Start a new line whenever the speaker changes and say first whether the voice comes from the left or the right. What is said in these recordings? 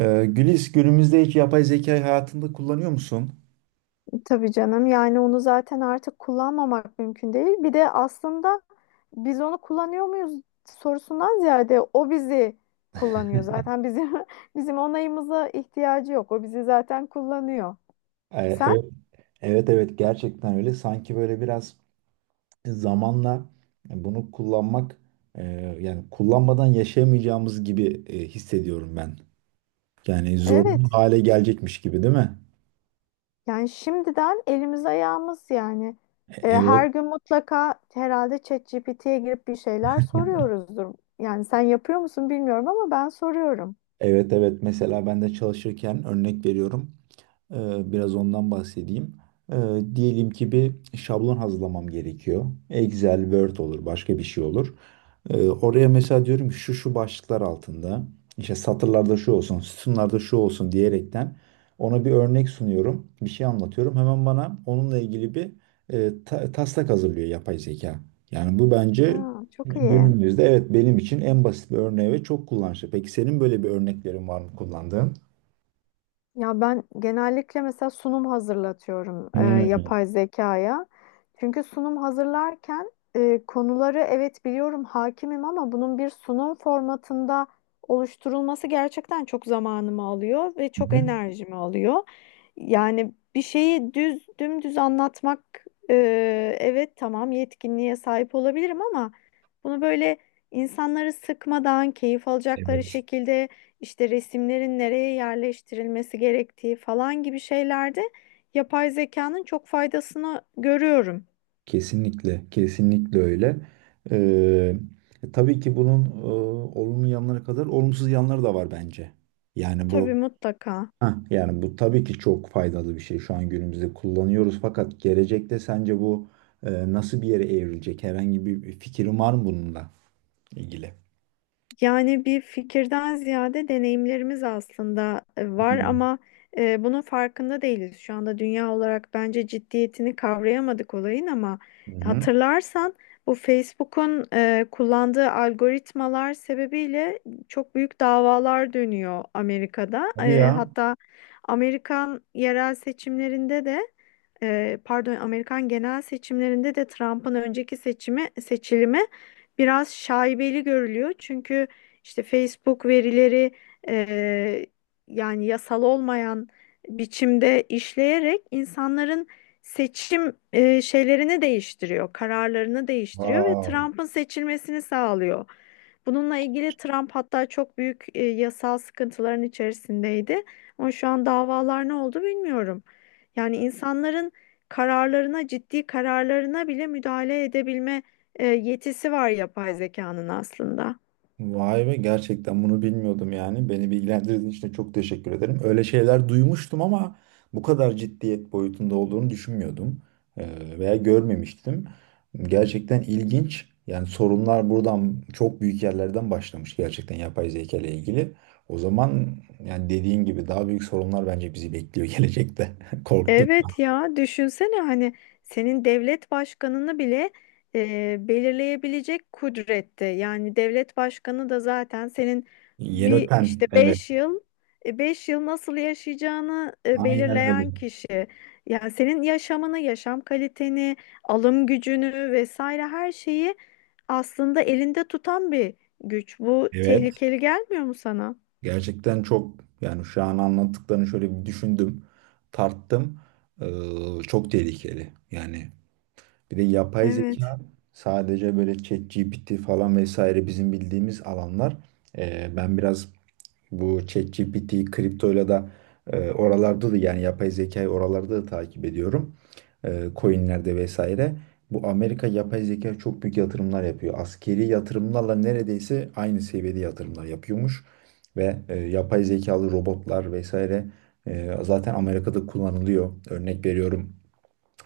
right: Gülis, günümüzde hiç yapay zekayı hayatında kullanıyor musun?
left: Tabii canım yani onu zaten artık kullanmamak mümkün değil. Bir de aslında biz onu kullanıyor muyuz sorusundan ziyade o bizi kullanıyor. Zaten bizim bizim onayımıza ihtiyacı yok. O bizi zaten kullanıyor.
right: Ee,
left: Sen?
right: Evet, evet evet, gerçekten öyle. Sanki böyle biraz zamanla bunu kullanmak e, yani kullanmadan yaşayamayacağımız gibi hissediyorum ben. Yani zorunlu
left: Evet.
right: hale gelecekmiş gibi değil mi?
left: Yani şimdiden elimiz ayağımız yani. Her
right: Evet,
left: gün mutlaka herhalde ChatGPT'ye girip bir şeyler soruyoruzdur. Yani sen yapıyor musun bilmiyorum ama ben soruyorum.
right: evet evet. Mesela ben de çalışırken örnek veriyorum. Biraz ondan bahsedeyim. Ee, Diyelim ki bir şablon hazırlamam gerekiyor. Excel, Word olur, başka bir şey olur. Oraya mesela diyorum ki şu şu başlıklar altında işte satırlarda şu olsun, sütunlarda şu olsun diyerekten ona bir örnek sunuyorum, bir şey anlatıyorum. Hemen bana onunla ilgili bir taslak hazırlıyor yapay zeka. Yani bu bence
left: Aa, çok iyi.
right: günümüzde, evet, benim için en basit bir örneği ve çok kullanışlı. Peki senin böyle bir örneklerin var mı kullandığın?
left: Ya ben genellikle mesela sunum hazırlatıyorum
right: Hmm.
left: yapay zekaya. Çünkü sunum hazırlarken konuları evet biliyorum hakimim ama bunun bir sunum formatında oluşturulması gerçekten çok zamanımı alıyor ve
right: Hı
left: çok
right: hı.
left: enerjimi alıyor. Yani bir şeyi düz dümdüz anlatmak e, evet tamam yetkinliğe sahip olabilirim ama bunu böyle insanları sıkmadan keyif alacakları
right: Evet.
left: şekilde işte resimlerin nereye yerleştirilmesi gerektiği falan gibi şeylerde yapay zekanın çok faydasını görüyorum.
right: Kesinlikle, kesinlikle öyle. Ee, tabii ki bunun olumlu yanları kadar olumsuz yanları da var bence. Yani bu
left: Tabii mutlaka.
right: yani bu tabii ki çok faydalı bir şey. Şu an günümüzde kullanıyoruz, fakat gelecekte sence bu nasıl bir yere evrilecek? Herhangi bir fikrin var mı bununla ilgili?
left: Yani bir fikirden ziyade deneyimlerimiz aslında
right: Hı
left: var ama bunun farkında değiliz. Şu anda dünya olarak bence ciddiyetini kavrayamadık olayın ama
right: hı.
left: hatırlarsan bu Facebook'un kullandığı algoritmalar sebebiyle çok büyük davalar dönüyor Amerika'da.
right: Hadi ya.
left: Hatta Amerikan yerel seçimlerinde de pardon Amerikan genel seçimlerinde de Trump'ın önceki seçimi seçilimi biraz şaibeli görülüyor. Çünkü işte Facebook verileri e, yani yasal olmayan biçimde işleyerek insanların seçim şeylerini değiştiriyor, kararlarını değiştiriyor ve
right: Wow.
left: Trump'ın seçilmesini sağlıyor. Bununla ilgili Trump hatta çok büyük yasal sıkıntıların içerisindeydi. Ama şu an davalar ne oldu bilmiyorum. Yani insanların kararlarına, ciddi kararlarına bile müdahale edebilme yetisi var yapay zekanın aslında.
right: Vay be, gerçekten bunu bilmiyordum yani. Beni bilgilendirdiğin için de çok teşekkür ederim. Öyle şeyler duymuştum, ama bu kadar ciddiyet boyutunda olduğunu düşünmüyordum veya görmemiştim. Gerçekten ilginç. Yani sorunlar buradan, çok büyük yerlerden başlamış gerçekten yapay zeka ile ilgili. O zaman yani dediğin gibi daha büyük sorunlar bence bizi bekliyor gelecekte. Korktum.
left: Evet ya düşünsene hani senin devlet başkanını bile belirleyebilecek kudrette. Yani devlet başkanı da zaten senin
right: Yeni
left: bir
right: öten.
left: işte
right: Evet.
left: beş yıl nasıl yaşayacağını
right: Aynen öyle.
left: belirleyen kişi. Yani senin yaşamını, yaşam kaliteni, alım gücünü vesaire her şeyi aslında elinde tutan bir güç. Bu
right: Evet.
left: tehlikeli gelmiyor mu sana?
right: Gerçekten çok, yani şu an anlattıklarını şöyle bir düşündüm, tarttım. Çok tehlikeli. Yani bir de yapay
left: Evet.
right: zeka sadece böyle ChatGPT falan vesaire, bizim bildiğimiz alanlar. Ben biraz bu ChatGPT, kriptoyla da oralarda da, yani yapay zekayı oralarda da takip ediyorum. E, coinlerde vesaire. Bu Amerika yapay zeka çok büyük yatırımlar yapıyor. Askeri yatırımlarla neredeyse aynı seviyede yatırımlar yapıyormuş. Ve yapay zekalı robotlar vesaire zaten Amerika'da kullanılıyor. Örnek veriyorum,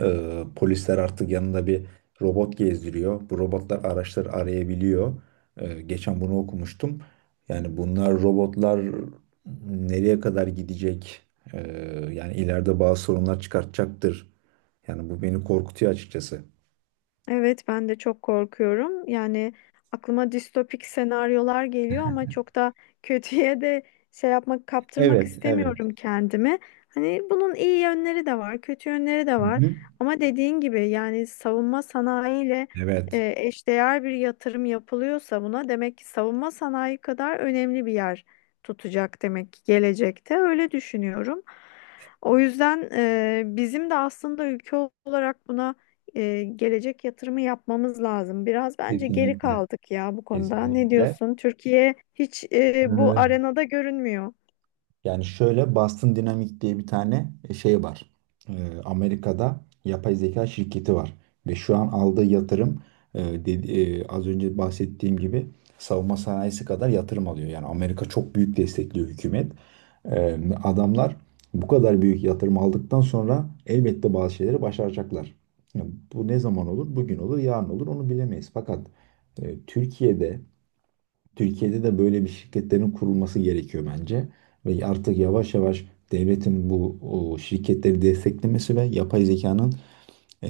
right: polisler artık yanında bir robot gezdiriyor. Bu robotlar araçları arayabiliyor. Geçen bunu okumuştum. Yani bunlar, robotlar nereye kadar gidecek? Ee, Yani ileride bazı sorunlar çıkartacaktır. Yani bu beni korkutuyor açıkçası.
left: Evet, ben de çok korkuyorum. Yani aklıma distopik senaryolar geliyor ama çok da kötüye de şey yapmak, kaptırmak
right: Evet, evet.
left: istemiyorum kendimi. Hani bunun iyi yönleri de var, kötü yönleri de
right: Hı
left: var.
right: hı.
left: Ama dediğin gibi yani savunma sanayiyle
right: Evet,
left: eşdeğer bir yatırım yapılıyorsa buna demek ki savunma sanayi kadar önemli bir yer tutacak demek ki gelecekte. Öyle düşünüyorum. O yüzden bizim de aslında ülke olarak buna gelecek yatırımı yapmamız lazım. Biraz bence geri
right: kesinlikle,
left: kaldık ya bu konuda. Ne
right: kesinlikle.
left: diyorsun? Türkiye hiç bu arenada görünmüyor.
right: Yani şöyle Boston Dynamics diye bir tane şey var. Amerika'da yapay zeka şirketi var. Ve şu an aldığı yatırım az önce bahsettiğim gibi savunma sanayisi kadar yatırım alıyor. Yani Amerika çok büyük destekliyor, hükümet. Adamlar bu kadar büyük yatırım aldıktan sonra elbette bazı şeyleri başaracaklar. Yani bu ne zaman olur? Bugün olur, yarın olur, onu bilemeyiz. Fakat e, Türkiye'de Türkiye'de de böyle bir şirketlerin kurulması gerekiyor bence. Ve artık yavaş yavaş devletin bu o şirketleri desteklemesi ve yapay zekanın e,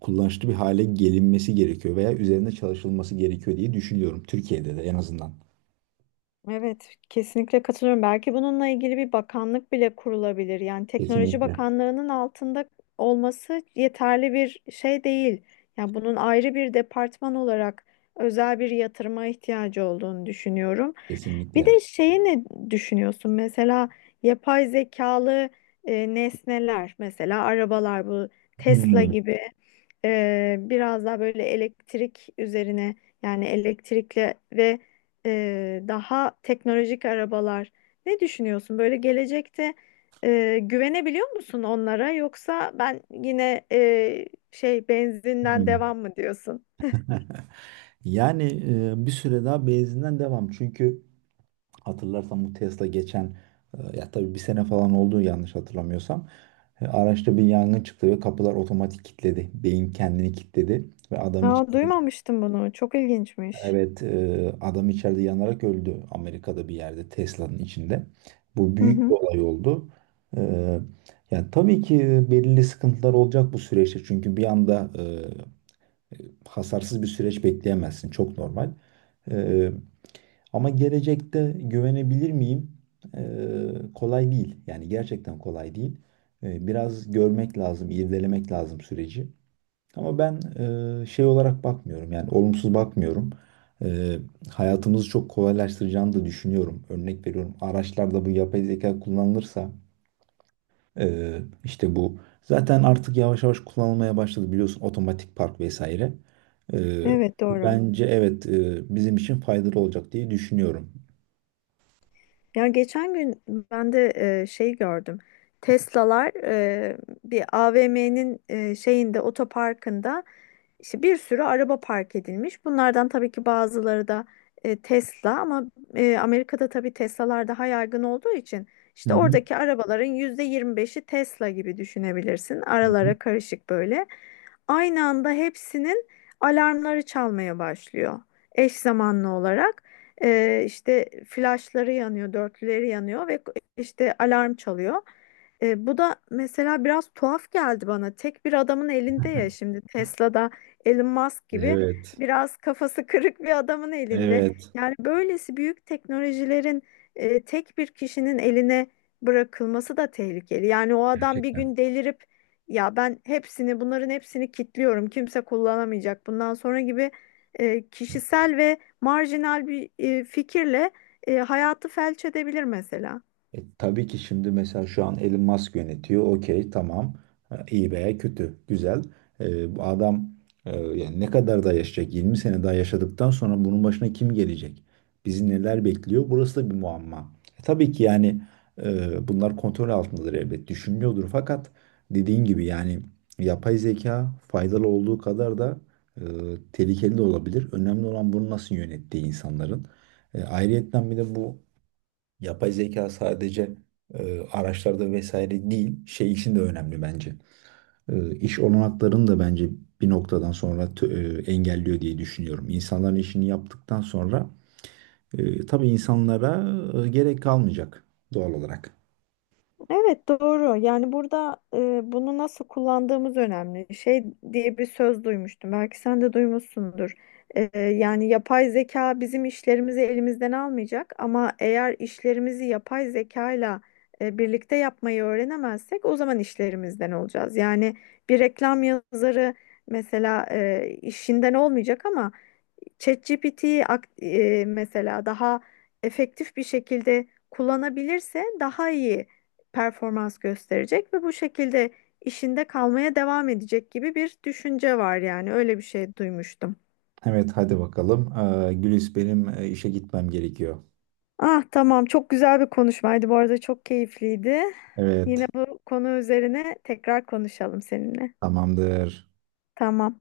right: kullanışlı bir hale gelinmesi gerekiyor veya üzerinde çalışılması gerekiyor diye düşünüyorum Türkiye'de de en azından.
left: Evet, kesinlikle katılıyorum. Belki bununla ilgili bir bakanlık bile kurulabilir. Yani Teknoloji
right: Kesinlikle.
left: Bakanlığı'nın altında olması yeterli bir şey değil. Yani bunun ayrı bir departman olarak özel bir yatırıma ihtiyacı olduğunu düşünüyorum. Bir
right: Kesinlikle.
left: de şeyi ne düşünüyorsun? Mesela yapay zekalı nesneler, mesela arabalar bu Tesla
right: Hmm.
left: gibi biraz daha böyle elektrik üzerine yani elektrikli ve daha teknolojik arabalar. Ne düşünüyorsun? Böyle gelecekte güvenebiliyor musun onlara yoksa ben yine şey benzinden
right: Hmm.
left: devam mı diyorsun?
right: Yani bir süre daha benzinden devam. Çünkü hatırlarsan bu Tesla geçen ya tabii bir sene falan oldu yanlış hatırlamıyorsam. E, araçta bir yangın çıktı ve kapılar otomatik kilitledi. Beyin kendini kilitledi ve adam
left: Aa,
right: içeride,
left: duymamıştım bunu. Çok ilginçmiş.
right: evet, adam içeride yanarak öldü Amerika'da bir yerde, Tesla'nın içinde. Bu
left: Hı
right: büyük bir
left: hı.
right: olay oldu. E, Yani tabii ki belirli sıkıntılar olacak bu süreçte, çünkü bir anda hasarsız bir süreç bekleyemezsin. Çok normal. E, Ama gelecekte güvenebilir miyim? Kolay değil. Yani gerçekten kolay değil. Biraz görmek lazım, irdelemek lazım süreci. Ama ben şey olarak bakmıyorum. Yani olumsuz bakmıyorum. Ee, Hayatımızı çok kolaylaştıracağını da düşünüyorum. Örnek veriyorum. Araçlarda bu yapay zeka kullanılırsa e, işte bu zaten artık yavaş yavaş kullanılmaya başladı, biliyorsun, otomatik park vesaire.
left: Evet doğru.
right: Bence evet, bizim için faydalı olacak diye düşünüyorum.
left: Ya geçen gün ben de şey gördüm. Tesla'lar bir AVM'nin şeyinde otoparkında İşte bir sürü araba park edilmiş. Bunlardan tabii ki bazıları da Tesla ama Amerika'da tabii Tesla'lar daha yaygın olduğu için
right: Hı
left: işte
right: hı.
left: oradaki arabaların %25'i Tesla gibi düşünebilirsin.
right: Hı hı.
left: Aralara karışık böyle. Aynı anda hepsinin alarmları çalmaya başlıyor. Eş zamanlı olarak işte flaşları yanıyor, dörtlüleri yanıyor ve işte alarm çalıyor. Bu da mesela biraz tuhaf geldi bana. Tek bir adamın elinde ya şimdi Tesla'da Elon Musk gibi
right: Evet.
left: biraz kafası kırık bir adamın elinde.
right: Evet.
left: Yani böylesi büyük teknolojilerin tek bir kişinin eline bırakılması da tehlikeli. Yani o adam bir
right: Gerçekten.
left: gün delirip ya ben hepsini bunların hepsini kilitliyorum kimse kullanamayacak bundan sonra gibi kişisel ve marjinal bir fikirle hayatı felç edebilir mesela.
right: Tabii ki şimdi mesela şu an Elon Musk yönetiyor. Okey, tamam. Ha, İyi veya kötü, güzel. Bu adam yani ne kadar daha yaşayacak? 20 sene daha yaşadıktan sonra bunun başına kim gelecek? Bizi neler bekliyor? Burası da bir muamma. Tabii ki yani bunlar kontrol altındadır elbet. Düşünülüyordur, fakat dediğin gibi yani yapay zeka faydalı olduğu kadar da e, tehlikeli de olabilir. Önemli olan bunu nasıl yönettiği insanların. Ayrıyetten bir de bu yapay zeka sadece araçlarda vesaire değil, şey için de önemli bence. İş olanaklarını da bence bir noktadan sonra engelliyor diye düşünüyorum. İnsanların işini yaptıktan sonra tabii insanlara gerek kalmayacak doğal olarak.
left: Evet doğru. Yani burada bunu nasıl kullandığımız önemli. Şey diye bir söz duymuştum. Belki sen de duymuşsundur. Yani yapay zeka bizim işlerimizi elimizden almayacak ama eğer işlerimizi yapay zekayla birlikte yapmayı öğrenemezsek o zaman işlerimizden olacağız. Yani bir reklam yazarı mesela işinden olmayacak ama mesela daha efektif bir şekilde kullanabilirse daha iyi performans gösterecek ve bu şekilde işinde kalmaya devam edecek gibi bir düşünce var yani öyle bir şey duymuştum.
right: Evet, hadi bakalım. E, Gülis, benim işe gitmem gerekiyor.
left: Ah tamam çok güzel bir konuşmaydı bu arada çok keyifliydi. Yine
right: Evet,
left: bu konu üzerine tekrar konuşalım seninle.
right: tamamdır.
left: Tamam.